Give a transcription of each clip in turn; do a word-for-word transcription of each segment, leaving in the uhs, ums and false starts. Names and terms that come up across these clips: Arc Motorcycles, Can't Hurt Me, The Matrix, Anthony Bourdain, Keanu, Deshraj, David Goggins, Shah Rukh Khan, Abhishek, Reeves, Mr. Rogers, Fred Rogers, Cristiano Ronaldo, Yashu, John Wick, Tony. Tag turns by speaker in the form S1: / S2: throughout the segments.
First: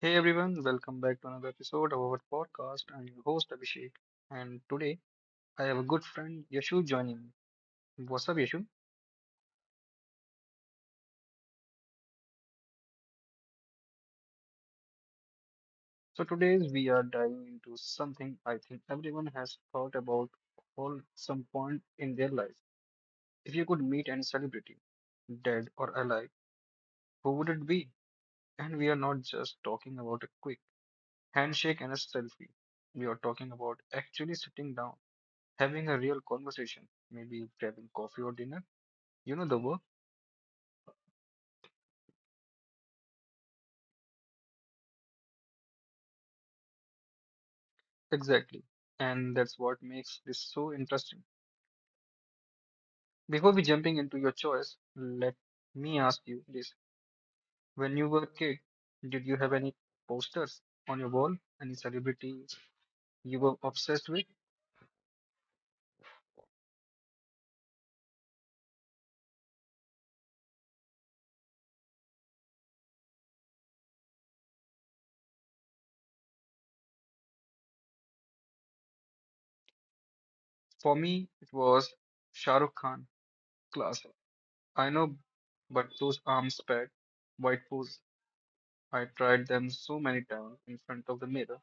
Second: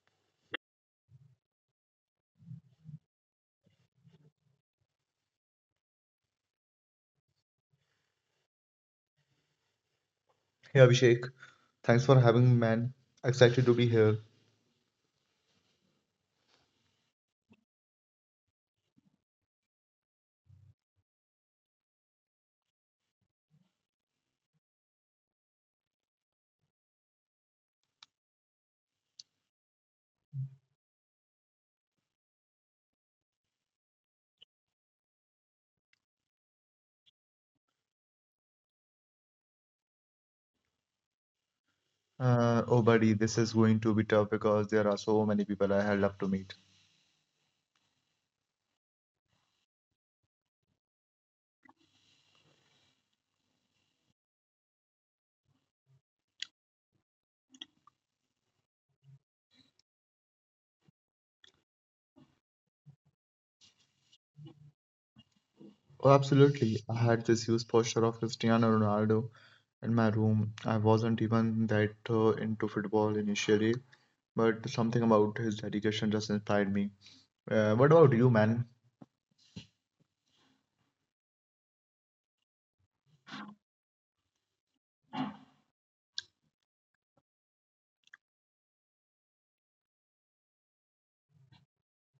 S1: Hey everyone, welcome back to another episode of our podcast. I'm your host Abhishek, and today I have a good friend Yashu joining me. What's up, Yashu?
S2: Hey Abhishek, thanks for having me, man. Excited to be here.
S1: So today we are diving into something I think everyone has thought about all some point in their life. If you could meet any celebrity, dead or alive, who would it be? And we are not just talking about a quick handshake and a selfie. We are talking about actually sitting down, having a real conversation, maybe grabbing coffee or dinner. You know the work.
S2: Uh, oh, buddy, this is going to be tough because there are so many people I had loved to meet.
S1: Exactly. And that's what makes this so interesting. Before we jumping into your choice, let me ask you this. When you were a kid, did you have any posters on your wall? Any celebrities you were obsessed with?
S2: Oh, absolutely. I had this huge poster of Cristiano Ronaldo in my room. I wasn't even that uh, into football initially, but something about his dedication just inspired me. Uh, what about you, man?
S1: For me, it was Shah Rukh Khan, class. I know, but those arms pad, white pose, I tried them so many times in front of the mirror.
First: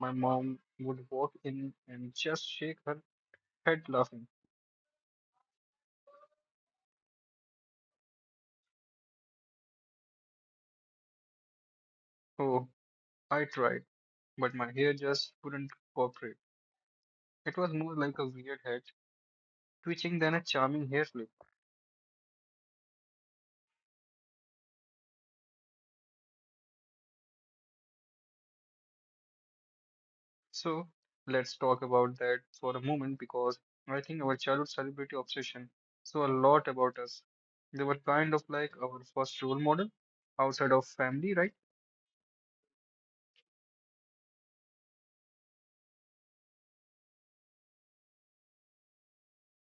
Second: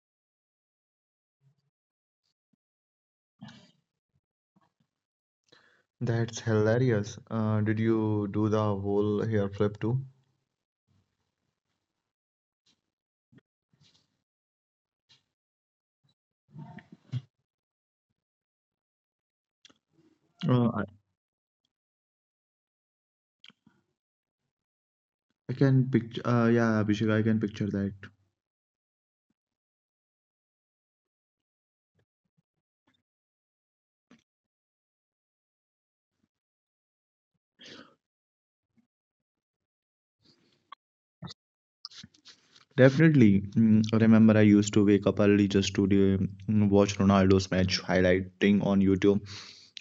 S1: My mom would walk in and just shake her head laughing.
S2: That's hilarious. Uh, did you do the whole hair flip too?
S1: Oh, I tried, but my hair just could not cooperate. It was more like a weird head twitching than a
S2: Uh, I
S1: charming hair flip.
S2: I can picture, uh, yeah, Abhishek, I can picture that.
S1: So let's talk about that for a moment because I think our childhood celebrity obsession saw a lot about us. They were kind of like our first role model outside of family, right?
S2: Definitely. Mm, I remember I used to wake up early just to um, watch Ronaldo's match highlighting on YouTube.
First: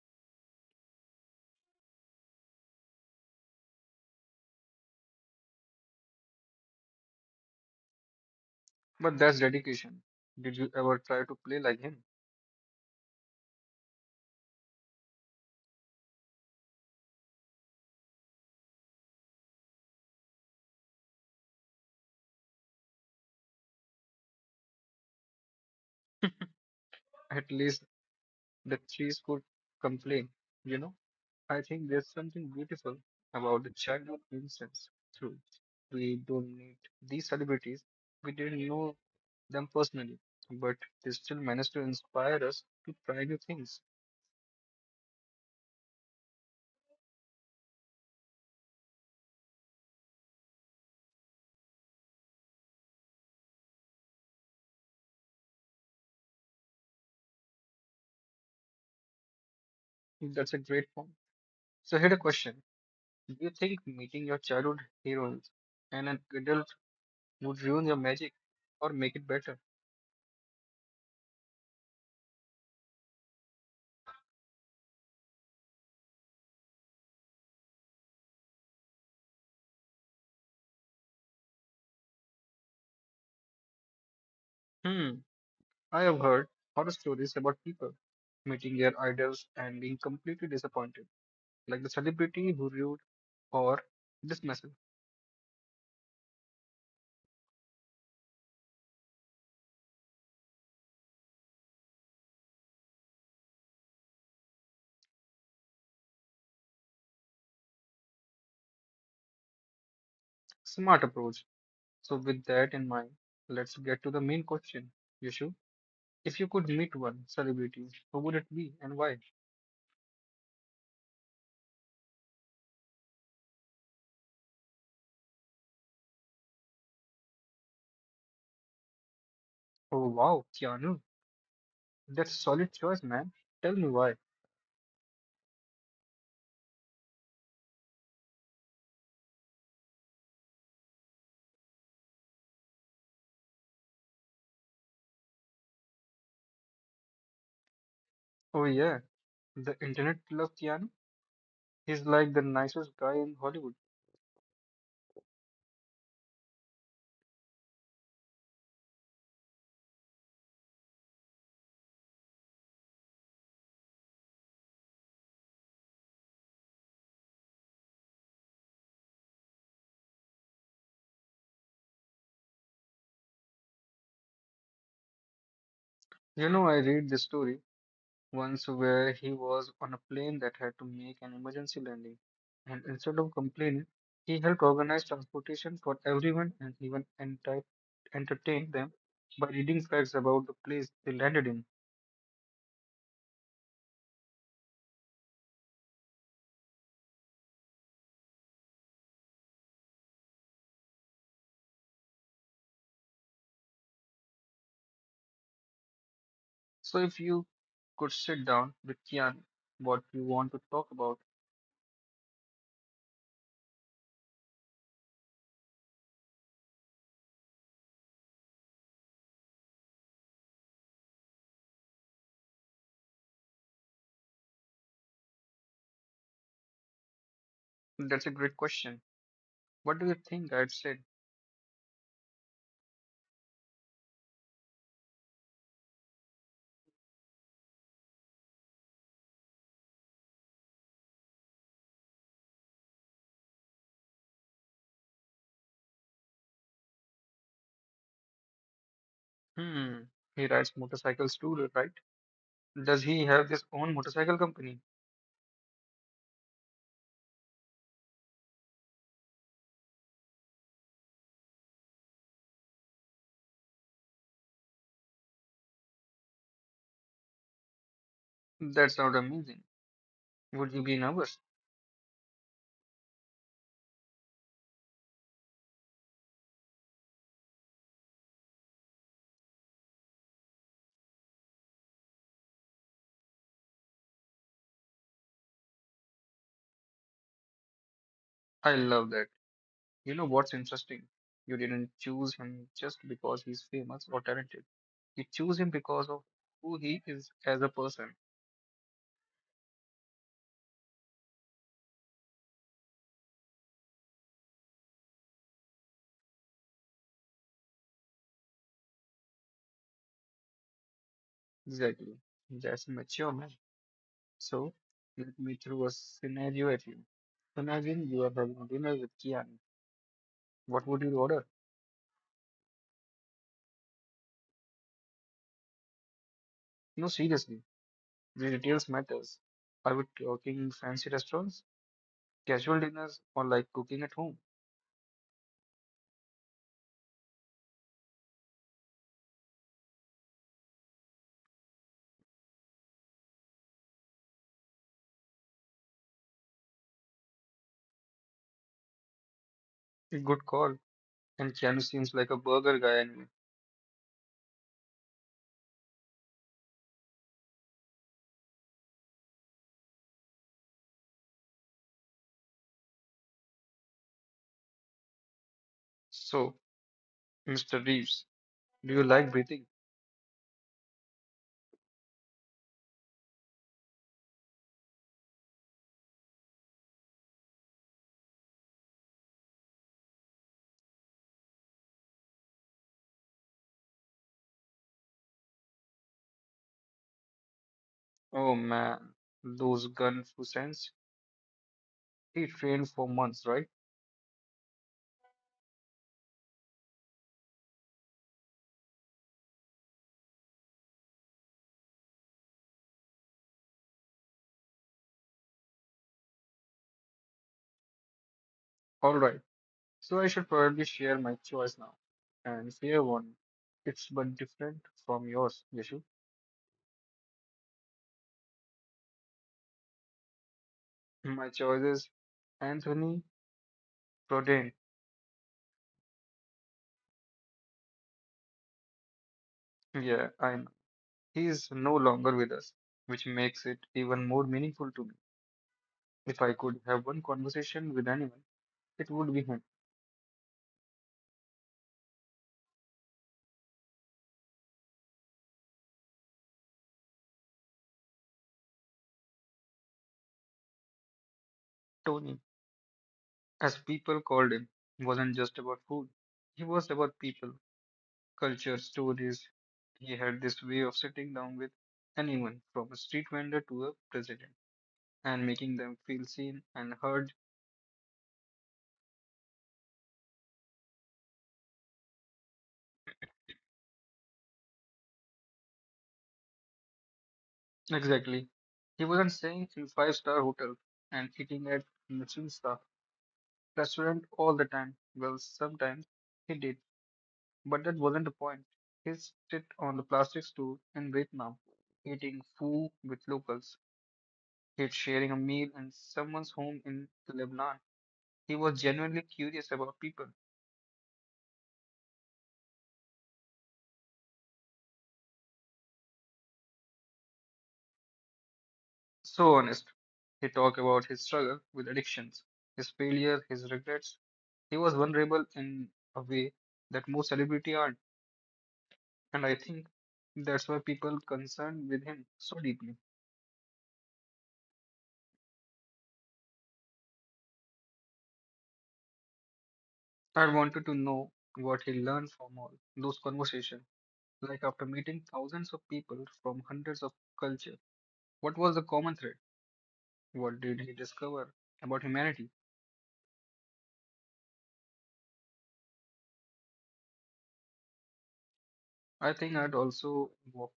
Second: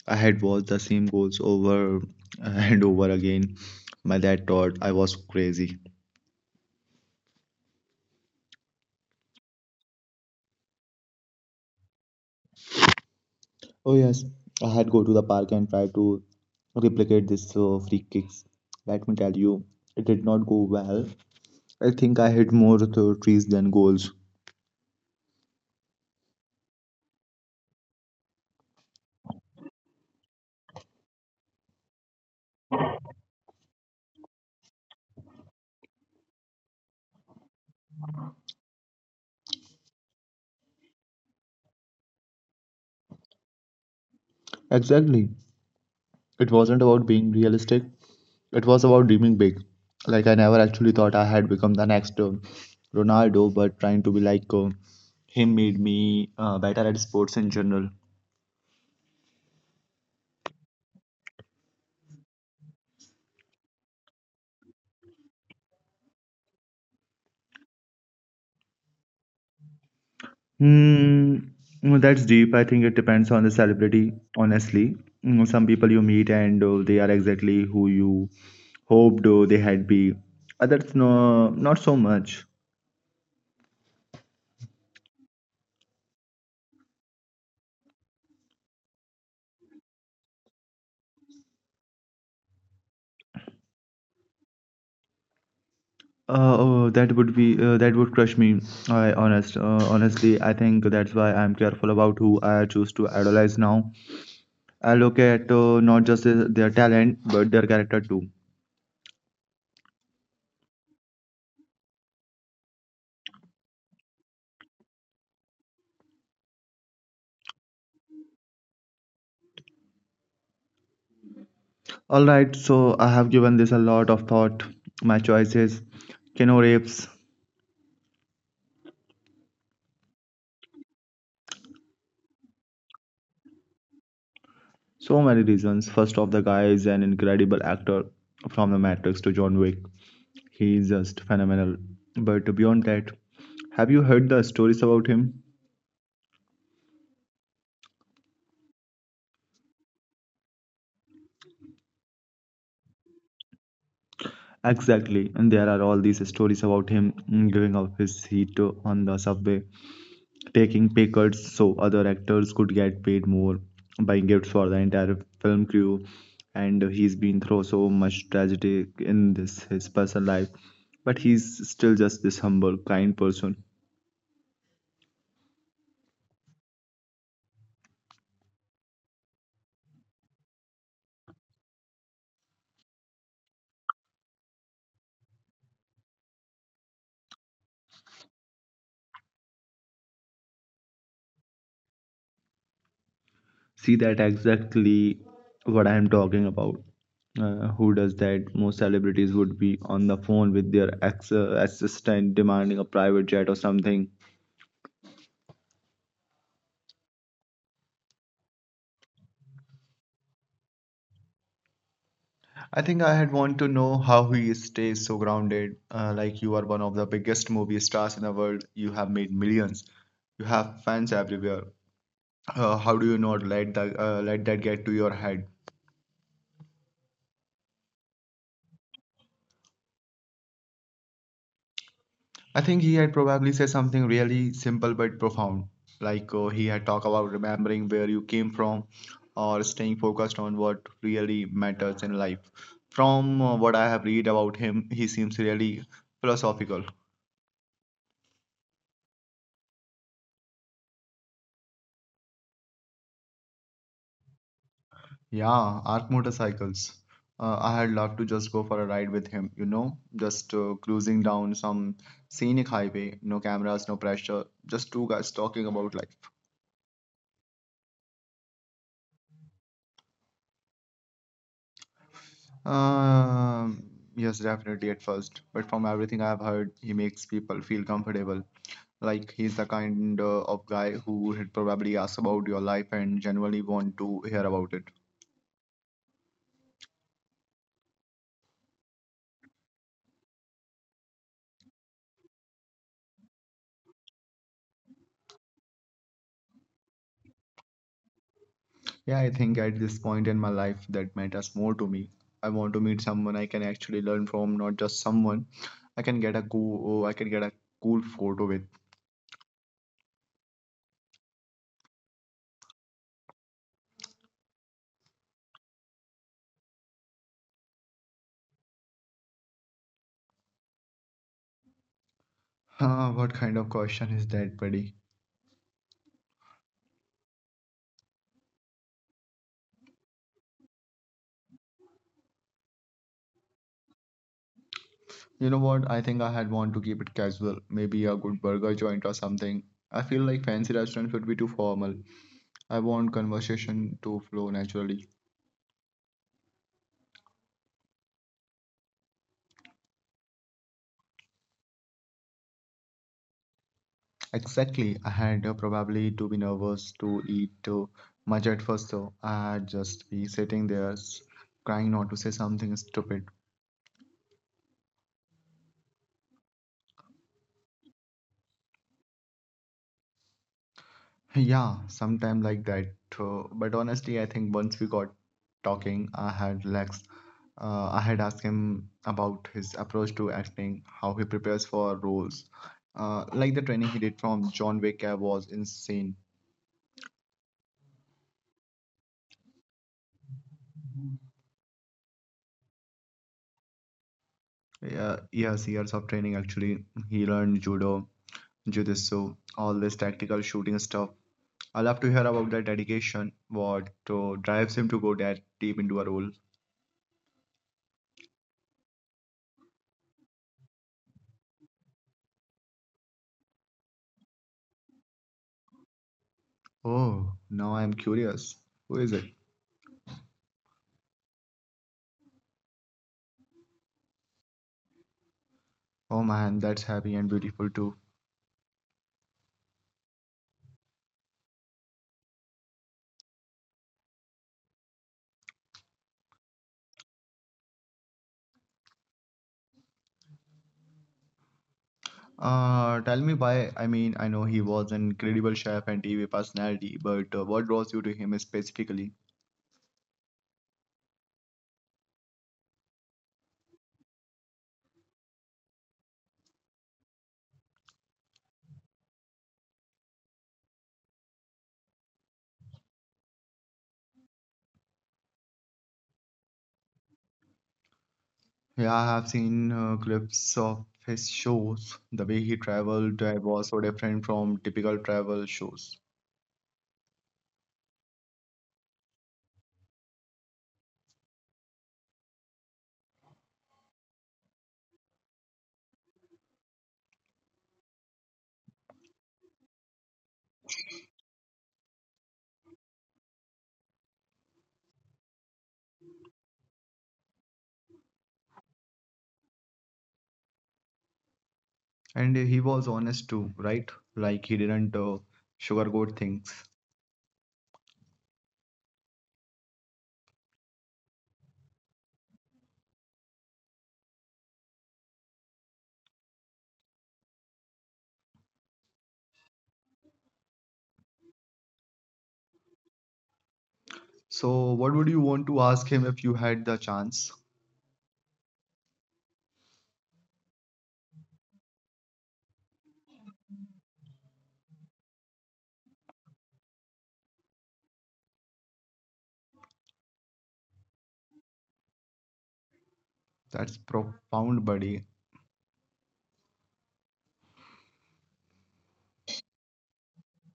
S2: I had watched the same goals over and over again. My dad thought I was crazy.
S1: But that's dedication. Did you ever try to play like him?
S2: Oh yes, I had go to the park and try to replicate this uh, free kicks. Let me tell you, it did not go well. I think I hit more th- trees than goals.
S1: At least the trees could complain, you know? I think there's something beautiful about the childhood instance, too. We don't need these celebrities, we didn't know them personally, but they still managed to inspire us to try new things.
S2: Exactly. It wasn't about being realistic. It was about dreaming big. Like I never actually thought I had become the next uh, Ronaldo, but trying to be like uh, him made me uh, better at sports in general.
S1: That's a great point. So, here's a question. Do you think meeting your childhood heroes and an adult would ruin your magic or make it better?
S2: Hmm, well, that's deep. I think it depends on the celebrity, honestly. Mm, some people you meet and uh, they are exactly who you hoped uh, they had be. Others, no, not so much.
S1: Hmm, I have heard horror stories about people meeting their idols and being completely disappointed, like the celebrity who ruined or dismissed.
S2: Uh, oh, that would be uh, that would crush me. I honest, uh, honestly, I think that's why I'm careful about who I choose to idolize now. I look at uh, not just their their talent but their character too.
S1: Smart approach. So, with that in mind, let's get to the main question. Yushu, if you could meet one celebrity, who would it be and why?
S2: All right, so I have given this a lot of thought. My choices, Keanu Reeves,
S1: Oh wow, Keanu, that's solid choice, man. Tell me why.
S2: so many reasons. First off, the guy is an incredible actor from The Matrix to John Wick. He is just phenomenal. But beyond that, have you heard the stories about him?
S1: Oh yeah, the internet loves Keanu. He's like the nicest guy in Hollywood.
S2: Exactly, and there are all these stories about him mm, giving up his seat uh, on the subway taking pay cuts so other actors could get paid more, buying gifts for the entire film crew. And he's been through so much tragedy in this his personal life, but he's still just this humble, kind person.
S1: You know, I read this story once where he was on a plane that had to make an emergency landing, and instead of complaining, he helped organize transportation for everyone and even enti- entertained them by reading facts about the place they landed in.
S2: See that exactly what I am talking about. Uh, who does that? Most celebrities would be on the phone with their ex uh, assistant demanding a private jet or something.
S1: So, if you could sit down with Kian, what you want to talk about?
S2: I think I had want to know how he stays so grounded. Uh, like you are one of the biggest movie stars in the world. You have made millions. You have fans everywhere. Uh, how do you not let that uh, let that get to your head?
S1: That's a great question. What do you think? I'd said,
S2: I think he had probably said something really simple but profound. Like uh, he had talked about remembering where you came from, or staying focused on what really matters in life. From uh, what I have read about him, he seems really philosophical.
S1: hmm, he rides motorcycles too, right? Does he have his own motorcycle company?
S2: Yeah, Arc Motorcycles. Uh, I had loved to just go for a ride with him, you know, just uh, cruising down some scenic highway, no cameras, no pressure, just two guys talking about life.
S1: That sounds amazing. Would you be nervous?
S2: Um, yes, definitely at first, but from everything I've heard, he makes people feel comfortable. Like he's the kind uh, of guy who would probably ask about your life and genuinely want to hear about it.
S1: I love that. You know what's interesting? You didn't choose him just because he's famous or talented. You choose him because of who he is as a person.
S2: Yeah, I think at this point in my life that matters more to me. I want to meet someone I can actually learn from, not just someone I can get a cool, oh, I can get a cool photo with.
S1: Exactly. That's a mature man. So let me throw a scenario at you. Imagine you are having dinner with Kian. What would you order?
S2: Huh, what kind of question is that, buddy?
S1: No, seriously. The details matters. Are we talking fancy restaurants, casual dinners, or like cooking at home?
S2: You know what? I think I had want to keep it casual. Maybe a good burger joint or something. I feel like fancy restaurants would be too formal. I want conversation to flow naturally.
S1: A good call. And Keanu seems like a burger guy anyway.
S2: Exactly. I had uh, probably to be nervous to eat uh, much at first, so I'd just be sitting there s- trying not to say something stupid.
S1: So, mister Reeves, do you like breathing?
S2: Yeah, sometime like that. Uh, but honestly, I think once we got talking, I had Lex. Uh, I had asked him about his approach to acting, how he prepares for roles. Uh, like the training he did from John Wick uh, was insane.
S1: Oh man, those Gunfusense. He trained for months, right?
S2: Yeah, yes, years of training actually. He learned judo jujitsu, all this tactical shooting stuff. I love to hear about that dedication, what to drives him to go that deep into a role.
S1: Alright, so I should probably share my choice now. And fair one, it's but different from yours, Yashu.
S2: Oh, now I'm curious. Who is it?
S1: My choice is Anthony Bourdain.
S2: Oh man, that's happy and beautiful too.
S1: Yeah, I know. He is no longer with us, which makes it even more meaningful to me. If I could have one conversation with anyone, it would be him.
S2: Uh, tell me why. I mean, I know he was an incredible chef and T V personality, but uh, what draws you to him specifically?
S1: Tony, as people called him, wasn't just about food. He was about people, culture, stories. He had this way of sitting down with anyone, from a street vendor to a president, and making them feel seen and heard.
S2: Yeah, I have seen uh, clips of his shows. The way he traveled uh, was so different from typical travel shows.
S1: Exactly. He wasn't staying in five-star hotel and eating at Michelin-star restaurant all the time. Well, sometimes he did, but that wasn't the point. He sit on the plastic stool in Vietnam, eating food with locals. He's sharing a meal in someone's home in Lebanon. He was genuinely curious about people.
S2: And he was honest too, right? Like he didn't uh, sugarcoat things.
S1: So honest. He talked about his struggle with addictions, his failure, his regrets. He was vulnerable in a way that most celebrities aren't, and I think that's why people concerned with him so deeply.
S2: So what would you want to ask him if you had the chance?
S1: I wanted to know what he learned from all those conversations. Like after meeting thousands of people from hundreds of cultures, what was the common thread? What did he discover about humanity?
S2: That's profound, buddy.
S1: I think I'd also walk,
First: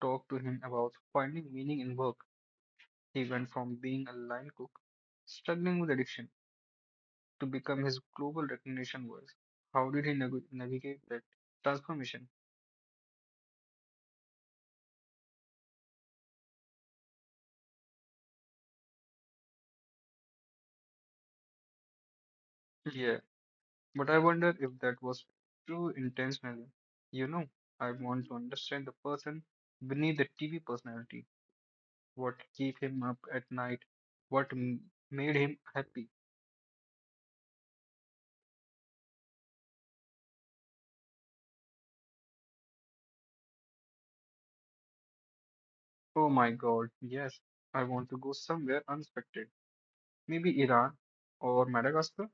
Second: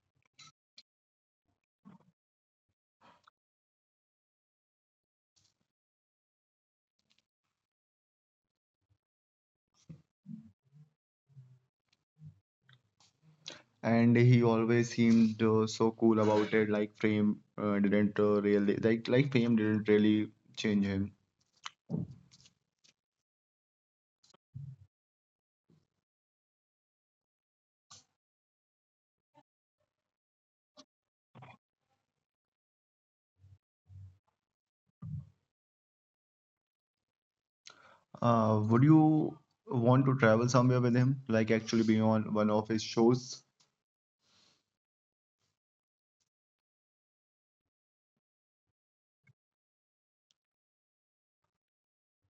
S1: talk to him about finding meaning in work. He went from being a line cook, struggling with addiction, to become his global recognition was. How did he nag- navigate that transformation?
S2: And he always seemed uh, so cool about it. Like fame uh, didn't uh, really like like fame didn't really change him.
S1: Yeah, but I wonder if that was true intentionally. You know, I want to understand the person beneath the T V personality. What keep him up at night? What m- made him happy?
S2: Uh, would you want to travel somewhere with him, like actually be on one of his shows?
S1: Oh my God, yes, I want to go somewhere unexpected. Maybe Iran or Madagascar,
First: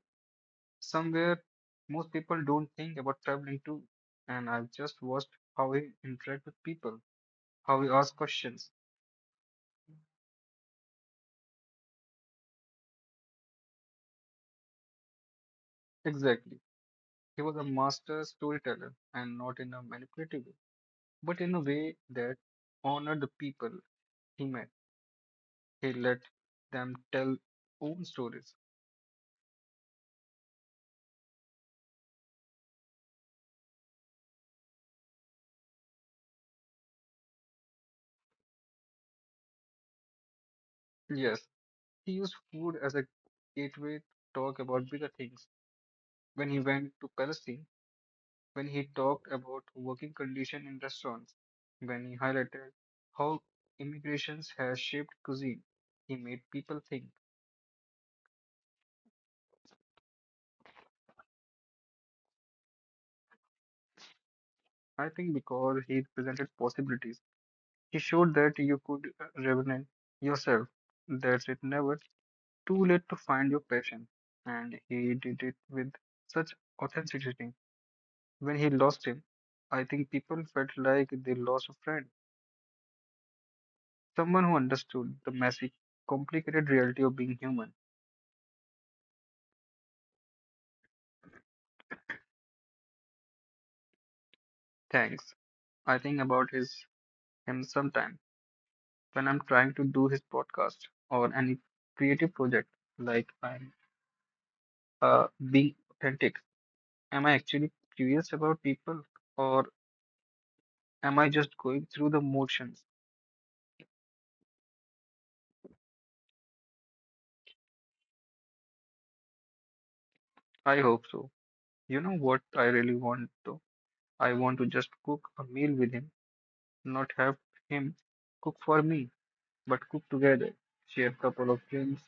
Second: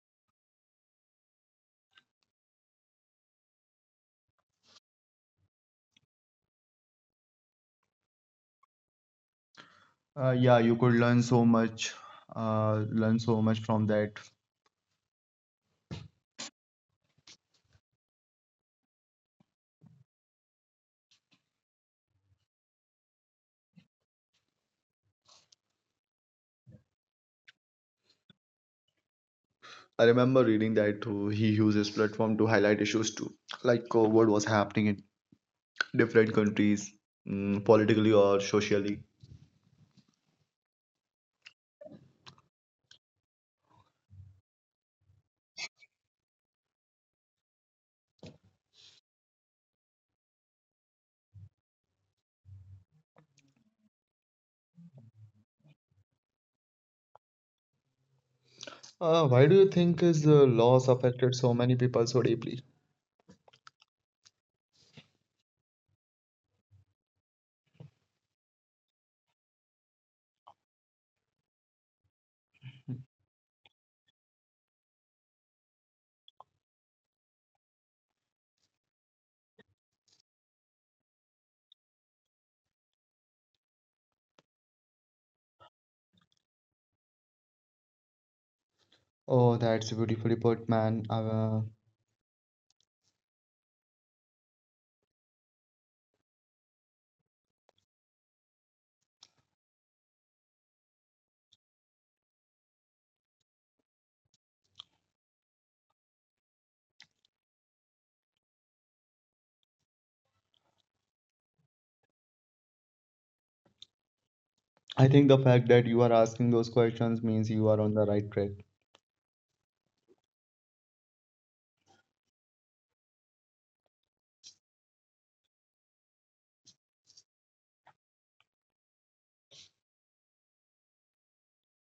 S1: somewhere most people don't think about traveling to, and I've just watched how he interact with people, how he asks questions.
S2: uh, yeah, you could learn so much uh, learn so much from that.
S1: Exactly. He was a master storyteller and not in a manipulative way, but in a way that honored the people he met. He let them tell own stories.
S2: I remember reading that uh, he uses platform to highlight issues too, like uh, what was happening in different countries, mm, politically or socially.
S1: Yes, he used food as a gateway to talk about bigger things. When he went to Palestine, when he talked about working conditions in restaurants, when he highlighted how immigrations has shaped cuisine. He made people think.
S2: Uh, why do you think his uh, loss affected so many people so deeply?
S1: I think because he presented possibilities. He showed that you could uh, revenant yourself. That's it never too late to find your passion. And he did it with such authenticity. When he lost him, I think people felt like they lost a friend. Someone who understood the messy, complicated reality of being human.
S2: Oh, that's beautifully put, man. Uh,
S1: Thanks. I think about his him sometime when I'm trying to do his podcast or any creative project. Like I'm uh, being authentic. Am I actually curious about people or am I just going through the motions?
S2: I think the fact that you are asking those questions means you are on the right track.
S1: I hope so. You know what I really want though? I want to just cook a meal with him, not have him cook for me, but cook together, share a couple of drinks,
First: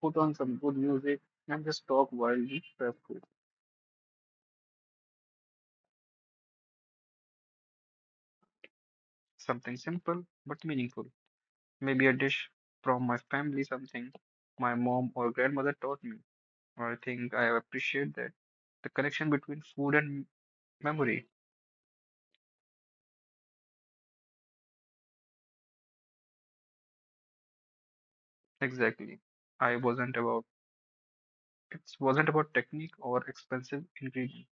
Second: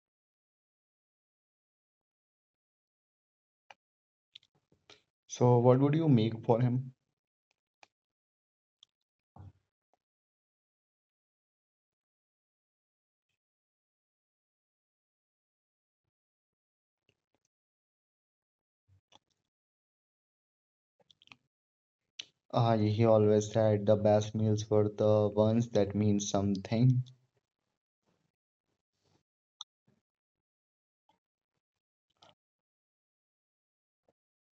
S1: put on some good music, and just talk while we prep food.
S2: So, what would you make for him?
S1: Something simple but meaningful. Maybe a dish from my family, something my mom or grandmother taught me. Or I think I appreciate that. The connection between food and memory.
S2: Uh, he always said the best meals were the ones that mean something.
S1: Exactly. I wasn't about it wasn't about technique or expensive ingredient.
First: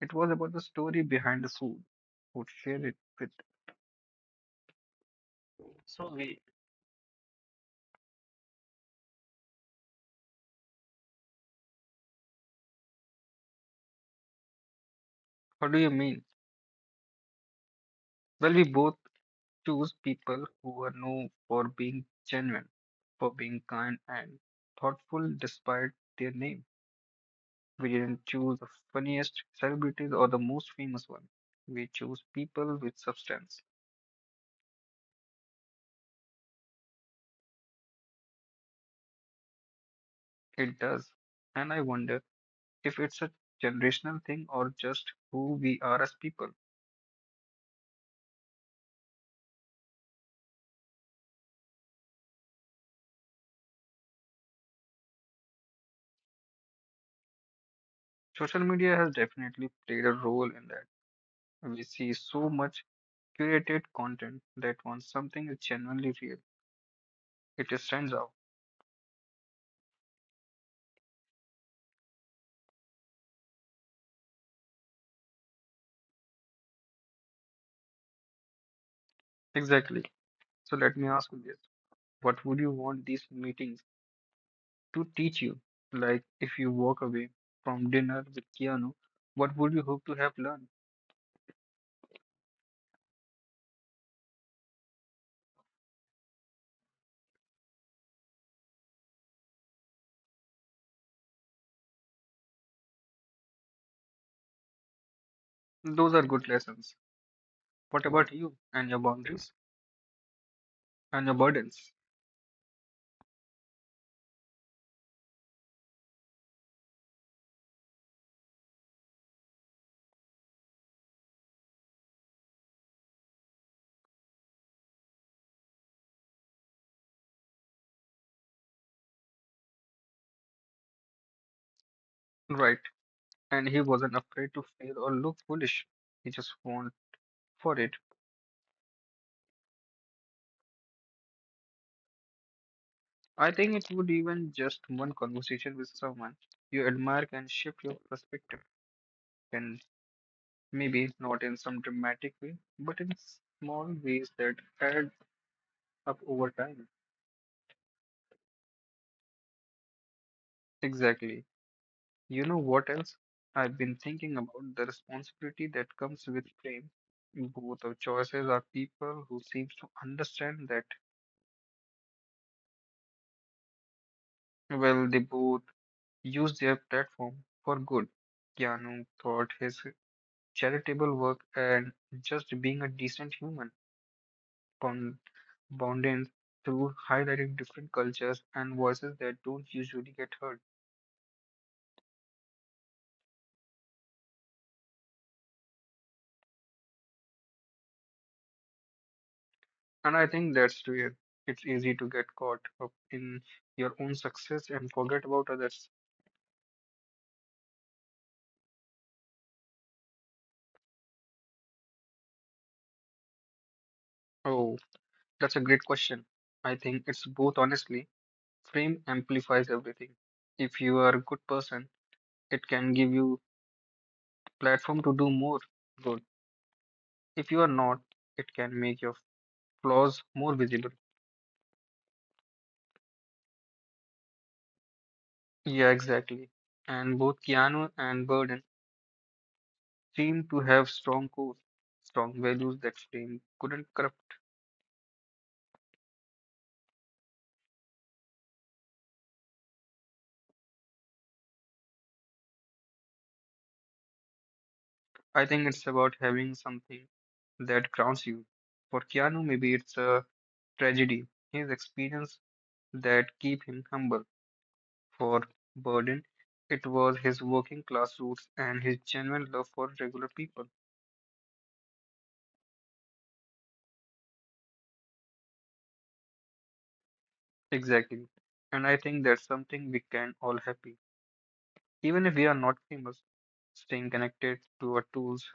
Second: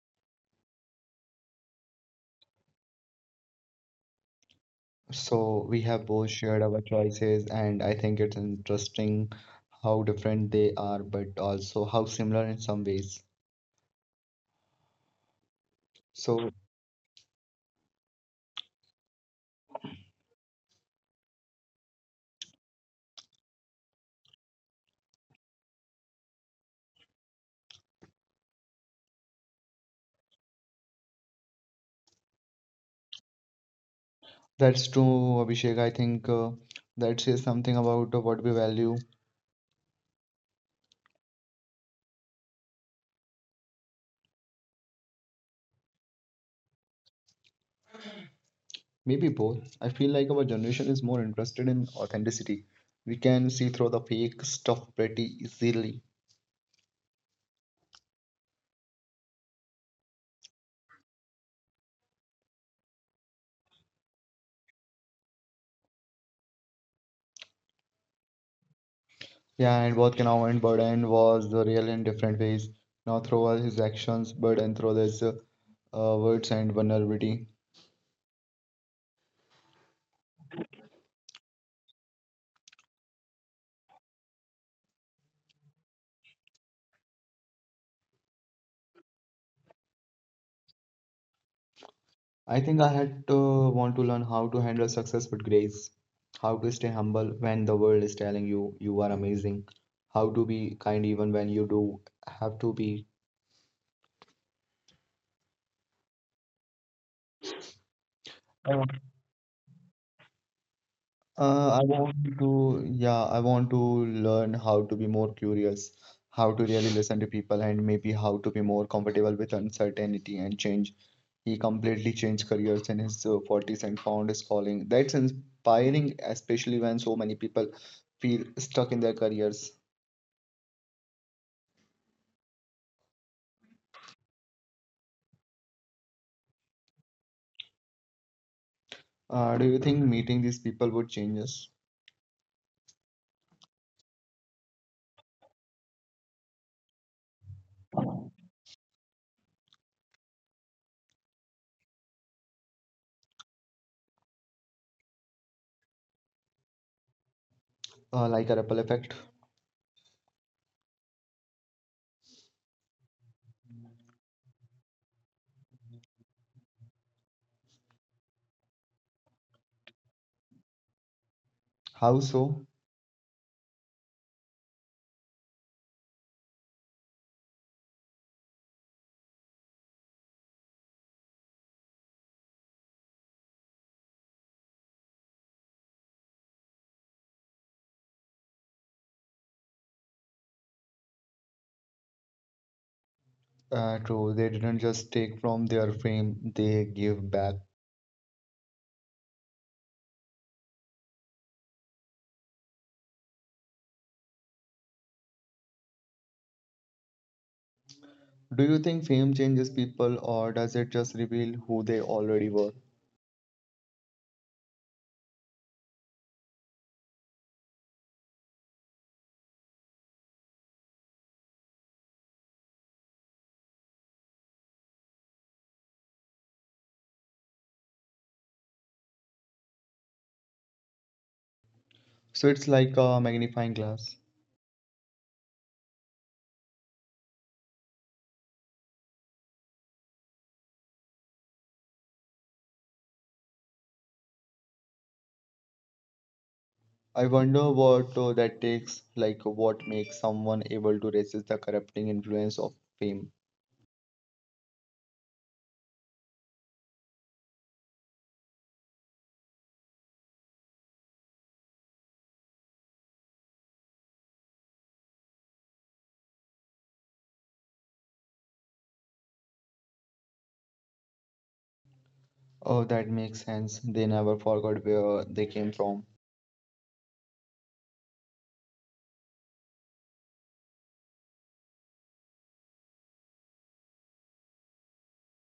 S1: It was about the story behind the food. Who share it with.
S2: So we have
S1: So
S2: both
S1: we
S2: shared our choices, and I think it's interesting how different they are, but also how similar in some ways.
S1: What do you mean?
S2: So
S1: Well we both choose people who are known for being genuine, for being kind and thoughtful despite their name. We didn't choose the funniest celebrities or the most famous one. We choose people with substance.
S2: that's true, Abhishek. I think uh, that says something about uh, what we value.
S1: It does. And I wonder if it's a generational thing or just who we are as people.
S2: Maybe both. I feel like our generation is more interested in authenticity. We can see through the fake stuff pretty easily.
S1: Social media has definitely played a role in that. We see so much curated content that once something is genuinely real, it just stands out.
S2: Yeah, and both Kanawha and Burden was the real in different ways. Now through all his actions, Burden through his uh, uh, words and vulnerability.
S1: Exactly. So let me ask you this. What would you want these meetings to teach you? Like, if you walk away from dinner with Keanu, what would you hope to have learned?
S2: I think I had to want to learn how to handle success with grace, how to stay humble when the world is telling you you are amazing, how to be kind even when you do have to be.
S1: Those are good lessons. What about you
S2: I want-
S1: and your boundaries and your
S2: Uh, I
S1: burdens?
S2: want to, yeah, I want to learn how to be more curious, how to really listen to people, and maybe how to be more comfortable with uncertainty and change. He completely changed careers in his uh, forties and found his calling. That's inspiring, especially when so many people feel stuck in their careers.
S1: Right. And he wasn't afraid to fail or look foolish. He just went for it.
S2: Uh, do you think meeting these people would change us?
S1: I think it would, even just one conversation with someone you admire can shift your perspective. And maybe not in some dramatic way, but in small ways that add up over time.
S2: Uh, like a ripple effect?
S1: Exactly. You know what else? I've been thinking about the responsibility that comes with fame. Both of choices are people who seems to understand that.
S2: How so?
S1: Well, they both use their platform for good. Keanu thought his charitable work and just being a decent human con- bonding through highlighting different cultures and voices that don't usually get heard.
S2: Uh, true, they didn't just take from their fame, they gave back.
S1: And I think that's real. It's easy to get caught up in your own success and forget about others.
S2: Do you think fame changes people or does it just reveal who they already were?
S1: Oh, that's a great question. I think it's both honestly. Fame amplifies everything. If you are a good person, it can give you platform to do more good. If you are not, it can make your flaws more visible.
S2: So it's like a magnifying glass.
S1: Yeah, exactly. And both Keanu and Burden seem to have strong cores, strong values that fame couldn't corrupt.
S2: I wonder what uh, that takes, like what makes someone able to resist the corrupting influence of fame.
S1: I think it's about having something that grounds you. For Keanu, maybe it's a tragedy, his experience that keep him humble, for burden, it was his working class roots and his genuine love for regular people.
S2: Oh, that makes sense. They never forgot where they came from.
S1: Exactly. And I think that's something we can all happy. Even if we are not famous, staying connected to our tools,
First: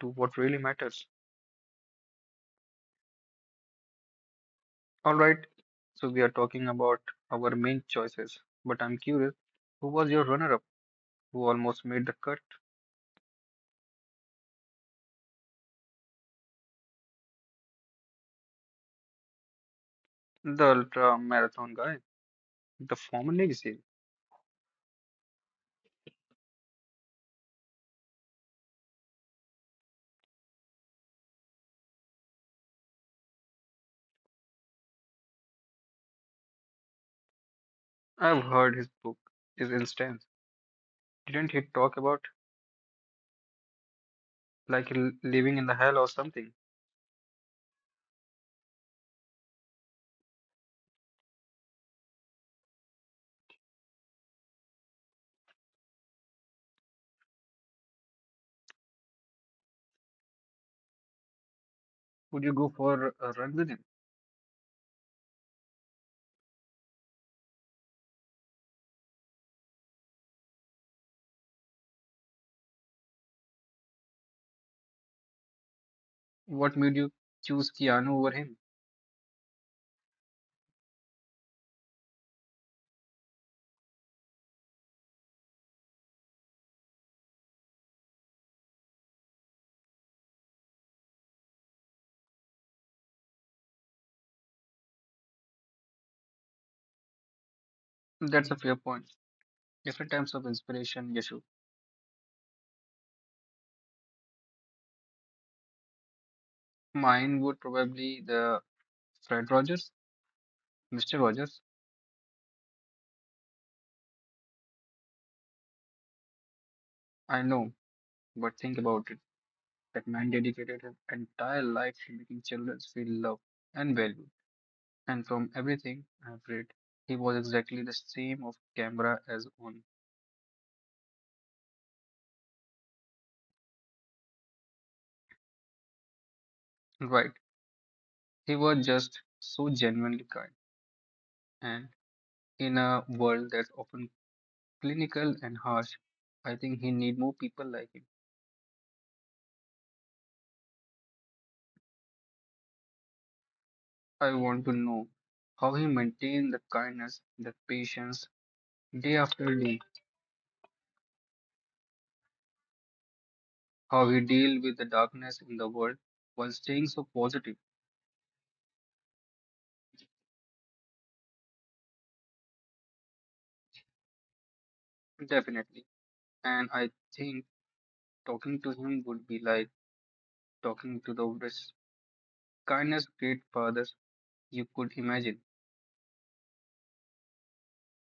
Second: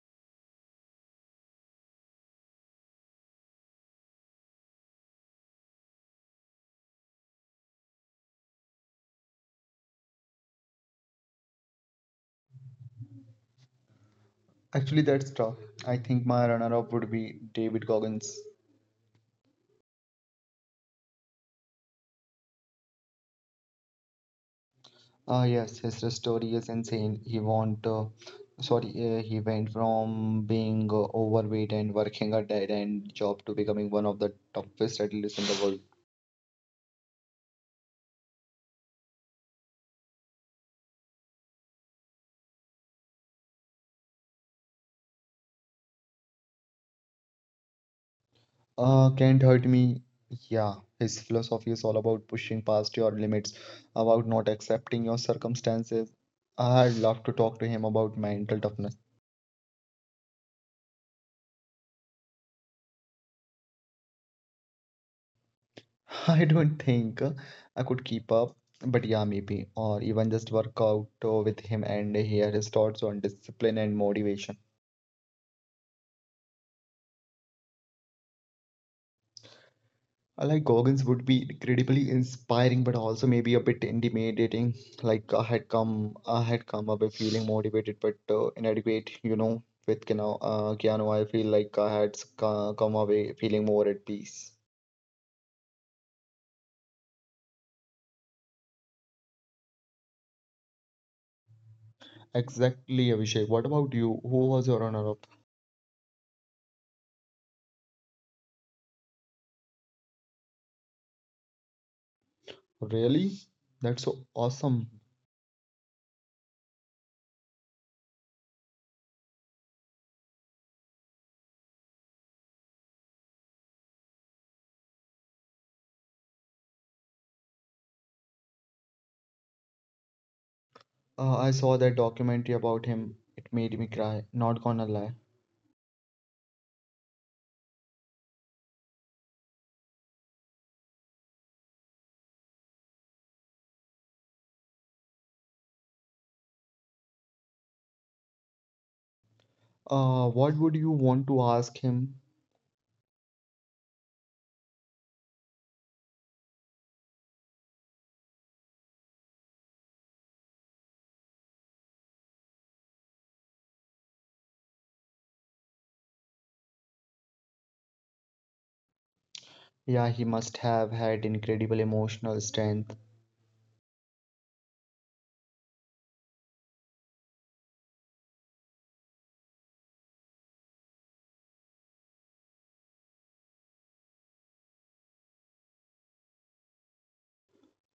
S1: to what really matters. Alright, so we are talking about our main choices. But I'm curious, who was your runner up who almost made the cut?
S2: Actually, that's tough. I think my runner-up would be David Goggins.
S1: The ultra marathon guy, the former legacy.
S2: Uh, yes, his story is insane. He want, uh, sorry, uh, he went from being uh, overweight and working a dead-end job to becoming one of the toughest athletes in the world.
S1: I've heard his book is intense. Didn't he talk about like l- living in the hell or something?
S2: Uh, can't hurt me. Yeah, his philosophy is all about pushing past your limits, about not accepting your circumstances. I'd love to talk to him about mental toughness.
S1: Would you go for a run with him?
S2: I don't think uh, I could keep up, but yeah, maybe, or even just work out uh, with him and hear his thoughts on discipline and motivation.
S1: What made you choose Keanu over him?
S2: I like Goggins would be incredibly inspiring, but also maybe a bit intimidating. Like I had come, I had come away feeling motivated but uh, inadequate. You know, with Keanu, uh, Keanu, I feel like I had s- come away feeling more at peace.
S1: That's a fair point. Different types of inspiration, Yashu.
S2: Exactly, Abhishek. What about you? Who was your runner-up?
S1: Mine would probably the Fred Rogers, mister Rogers.
S2: Really? That's so awesome.
S1: I know, but think about it. That man dedicated his entire life to making children feel loved and valued. And from everything I've read, he was exactly the same off camera as on.
S2: Uh, I saw that documentary about him. It made me cry. Not gonna lie.
S1: Right. He was just so genuinely kind. And in a world that's often clinical and harsh, I think he need more people like him.
S2: Uh, what would you want to ask him?
S1: I want to know how he maintain the kindness, the patience day after day, how he deal with the darkness in the world while staying so positive,
S2: Yeah, he must have had incredible emotional strength.
S1: definitely. And I think talking to him would be like talking to the best kindness great fathers you could imagine.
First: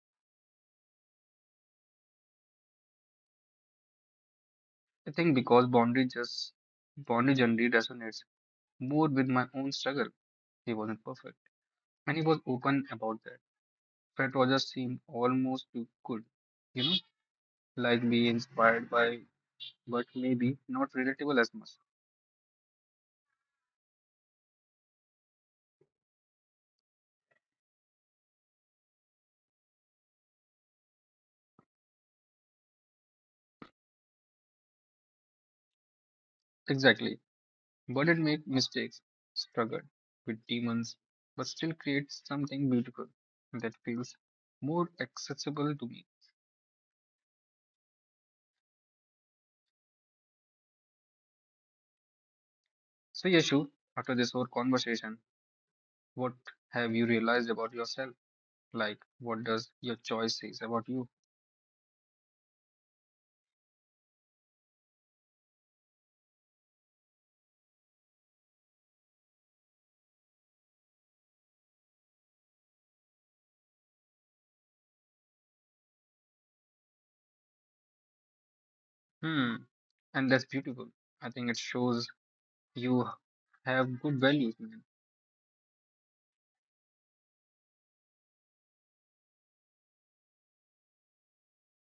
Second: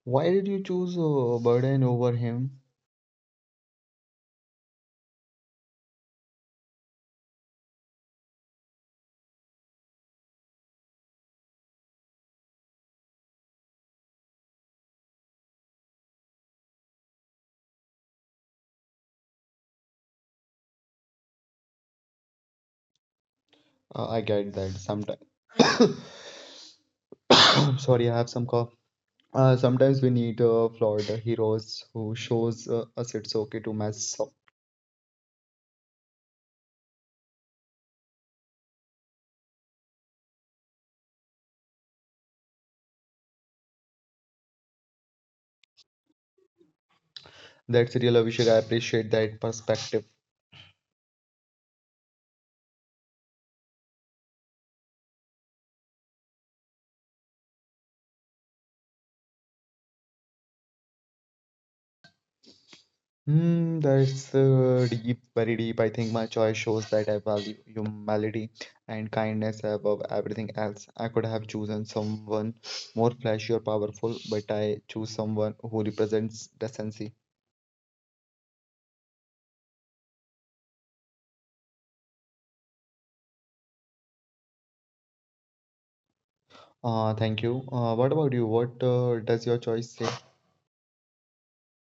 S2: Why did you choose uh, Burden over him?
S1: I think because boundary just boundary generally resonates more with my own struggle. He wasn't perfect. And he was open about that. Fred Rogers seem almost too good, you know, like be inspired by, but maybe not relatable as much.
S2: Uh, I get that sometimes. Sorry, I have some cough. Uh, sometimes we need uh, flawed heroes who shows uh, us it's okay to mess up.
S1: Exactly. But it made mistakes, struggled with demons, but still creates something beautiful that feels more accessible to me.
S2: That's real, Abhishek. I appreciate that perspective.
S1: So, Yashu, after this whole conversation, what have you realized about yourself? Like, what does your choice says about you?
S2: Hmm, that's uh, deep, very deep. I think my choice shows that I value humility and kindness above everything else. I could have chosen someone more flashy or powerful, but I choose someone who represents decency.
S1: Hmm, and that's beautiful. I think it shows you have good values, man.
S2: Uh, thank you. Uh, what about you? What uh, does your choice say?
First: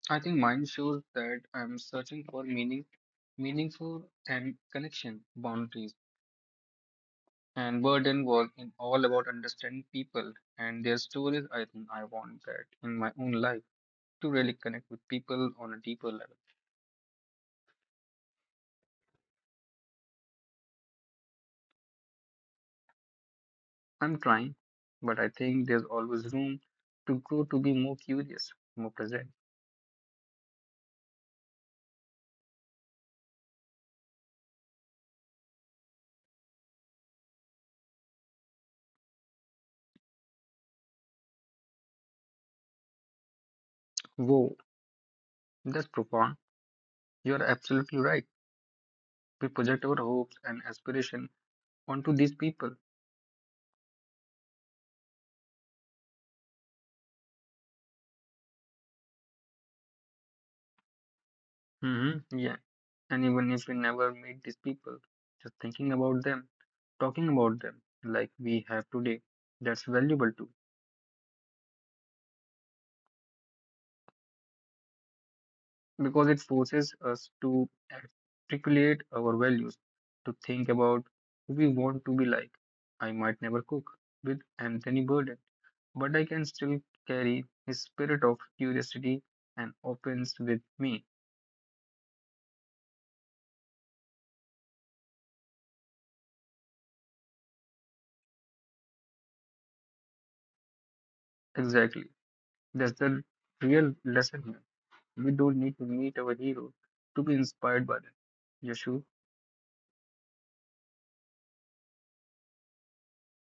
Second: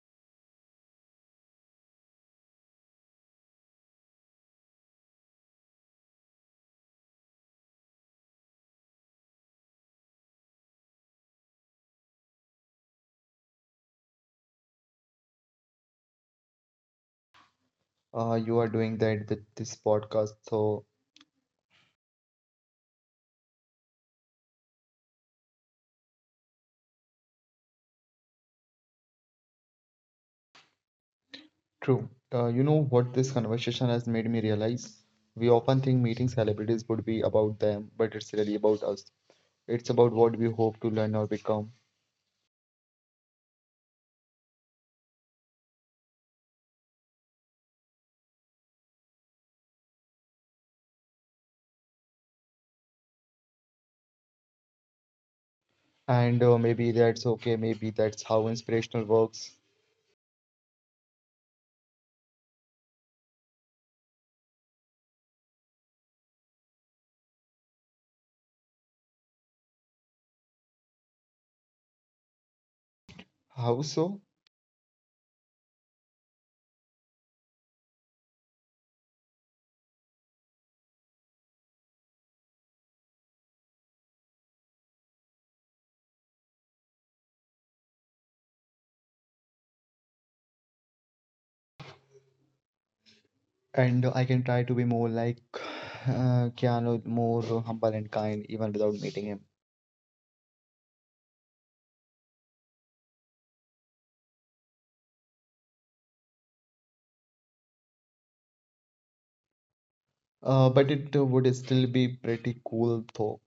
S1: I think mine shows that I'm searching for meaning, meaningful and connection, boundaries. And burden was in all about understanding people and their stories. I think I want that in my own life to really connect with people on a deeper level.
S2: Uh, you are doing that with this podcast, so
S1: I'm trying, but I think there's always room to grow to be more curious, more present.
S2: true. Uh, you know what this conversation has made me realize? We often think meeting celebrities would be about them, but it's really about us. It's about what we hope to learn or become.
S1: Whoa, that's profound. You're absolutely right. We project our hopes and aspiration onto these people.
S2: And uh, maybe that's okay. Maybe that's how inspirational works.
S1: Mm-hmm. Yeah. And even if we never meet these people, just thinking about them, talking about them like we have today, that's valuable too.
S2: How so?
S1: Because it forces us to articulate our values, to think about who we want to be like. I might never cook with Anthony Burden, but I can still carry his spirit of curiosity and opens with me.
S2: And I can try to be more like uh, Keanu, more humble and kind, even without meeting him.
S1: Exactly. That's the real lesson here. We don't need to meet our heroes to be inspired by them. Yeshu.
S2: Uh, but it uh, would still be pretty cool, though.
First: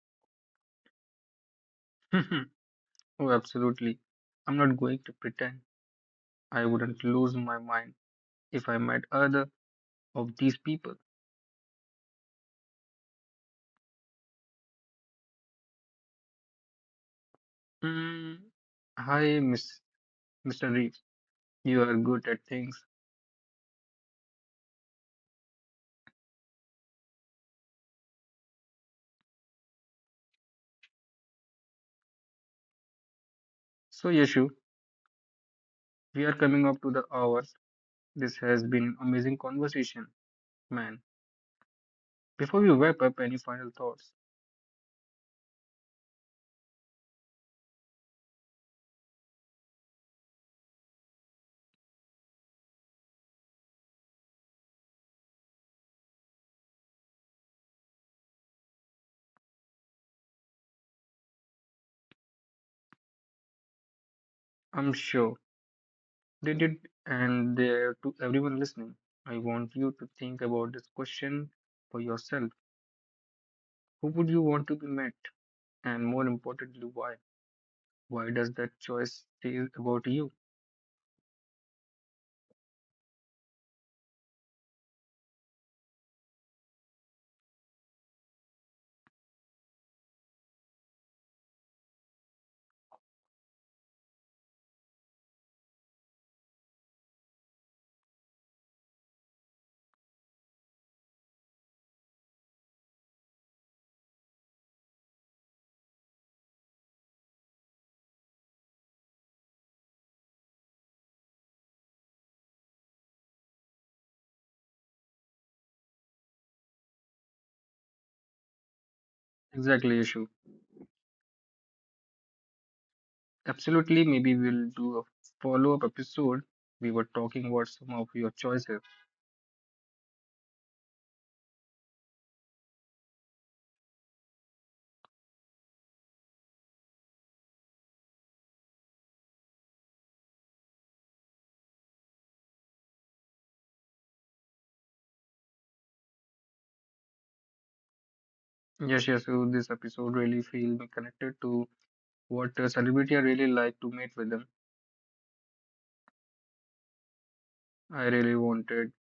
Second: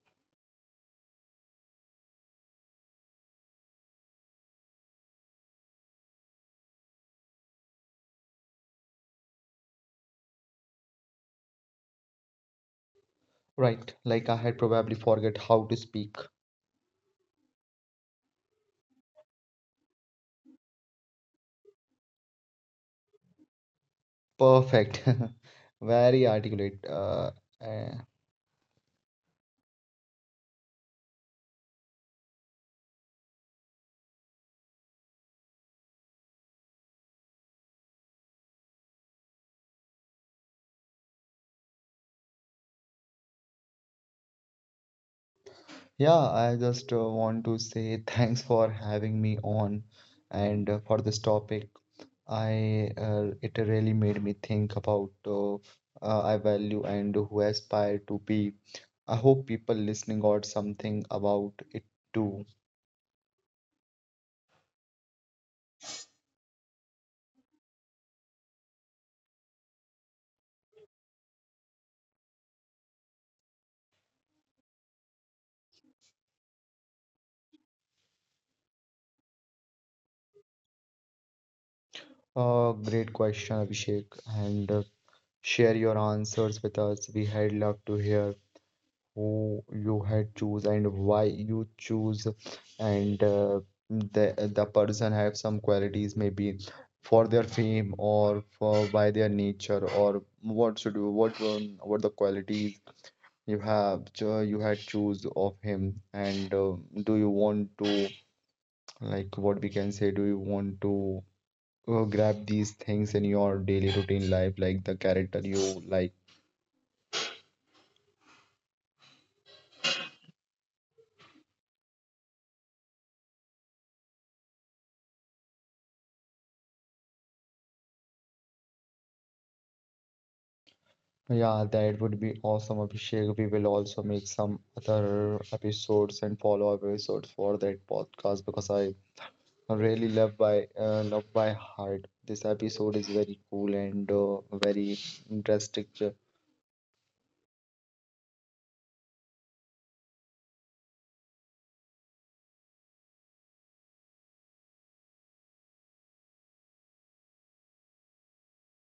S1: Oh, absolutely. I'm not going to pretend I wouldn't lose my mind if I met other of these people.
S2: Right, like I had probably forget how to speak.
S1: Mm. Hi, Miss mister Reeves. You are good at things.
S2: Perfect. Very articulate. Uh, uh,
S1: So, Yashu, we are coming up to the hours. This has been amazing conversation, man. Before we wrap up, any final thoughts?
S2: Yeah, I just uh, want to say thanks for having me on and uh, for this topic. I uh, it really made me think about uh, uh, I value and who I aspire to be. I hope people listening got something about it too.
S1: I'm sure they did, and there to everyone listening. I want you to think about this question for yourself. Who would you want to be met, and more importantly, why? Why does that choice say about you?
S2: Uh, great question, Abhishek, and uh, share your answers with us. We had love to hear who you had choose and why you choose and uh, the the person have some qualities maybe for their fame or for by their nature or what should you what um, what the qualities you have cho- you had choose of him and uh, do you want to like what we can say do you want to uh, grab these things in your daily routine life like the character you like.
S1: Exactly, issue. Absolutely, maybe we'll do a follow up episode. We were talking about some of your choices.
S2: Yeah, that would be awesome, Abhishek. We will also make some other episodes and follow up episodes for that podcast because I really love by uh, love by heart. This episode is very cool and uh, very interesting.
S1: Yes, yes, so this episode really feel me connected to what a celebrity I really like to meet with them. I really wanted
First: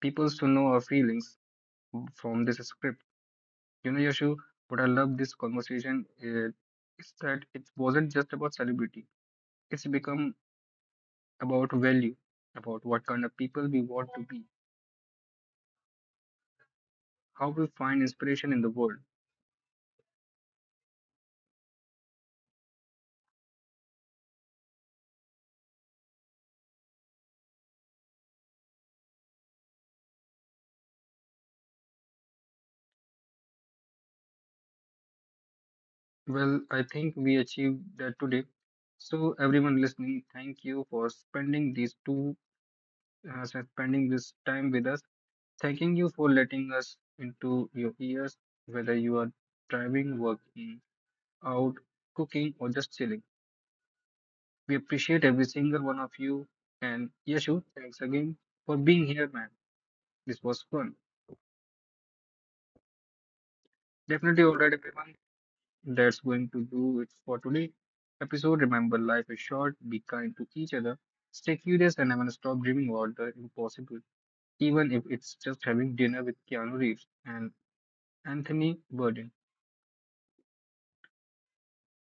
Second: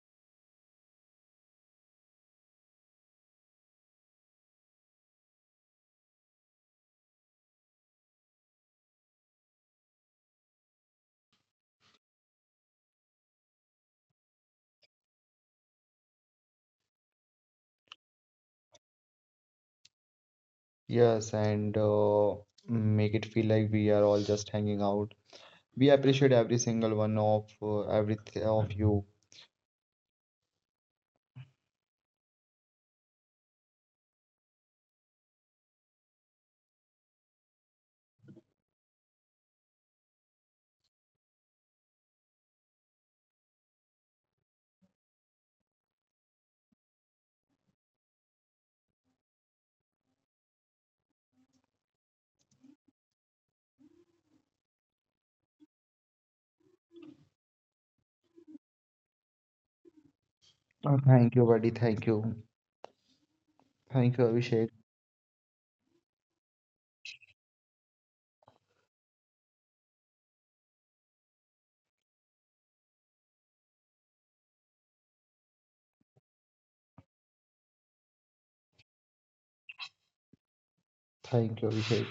S1: people to know our feelings from this script. You know, Yashu, what I love this conversation uh, is that it wasn't just about celebrity. It's become about value, about what kind of people we want to be how we find inspiration in the world.
S2: Yes, and uh, make it feel like we are all just hanging out. We appreciate every single one of uh, every th- of you.
S1: Well, I think we achieved that today. So, everyone listening, thank you for spending these two, uh, spending this time with us. Thanking you for letting us into your ears, whether you are driving, working out, cooking, or just chilling. We appreciate every single one of you. And Yeshu, thanks again for being here, man. This was
S2: Uh,
S1: fun.
S2: Thank you, buddy. Thank you. Thank you,
S1: Definitely all
S2: Abhishek.
S1: right, everyone. That's going to do it for today episode. Remember, life is short. Be kind to each other. Stay curious, and I'm gonna stop dreaming about the impossible, even if it's just having dinner with Keanu Reeves and Anthony Bourdain.
S2: Thank you, Abhishek.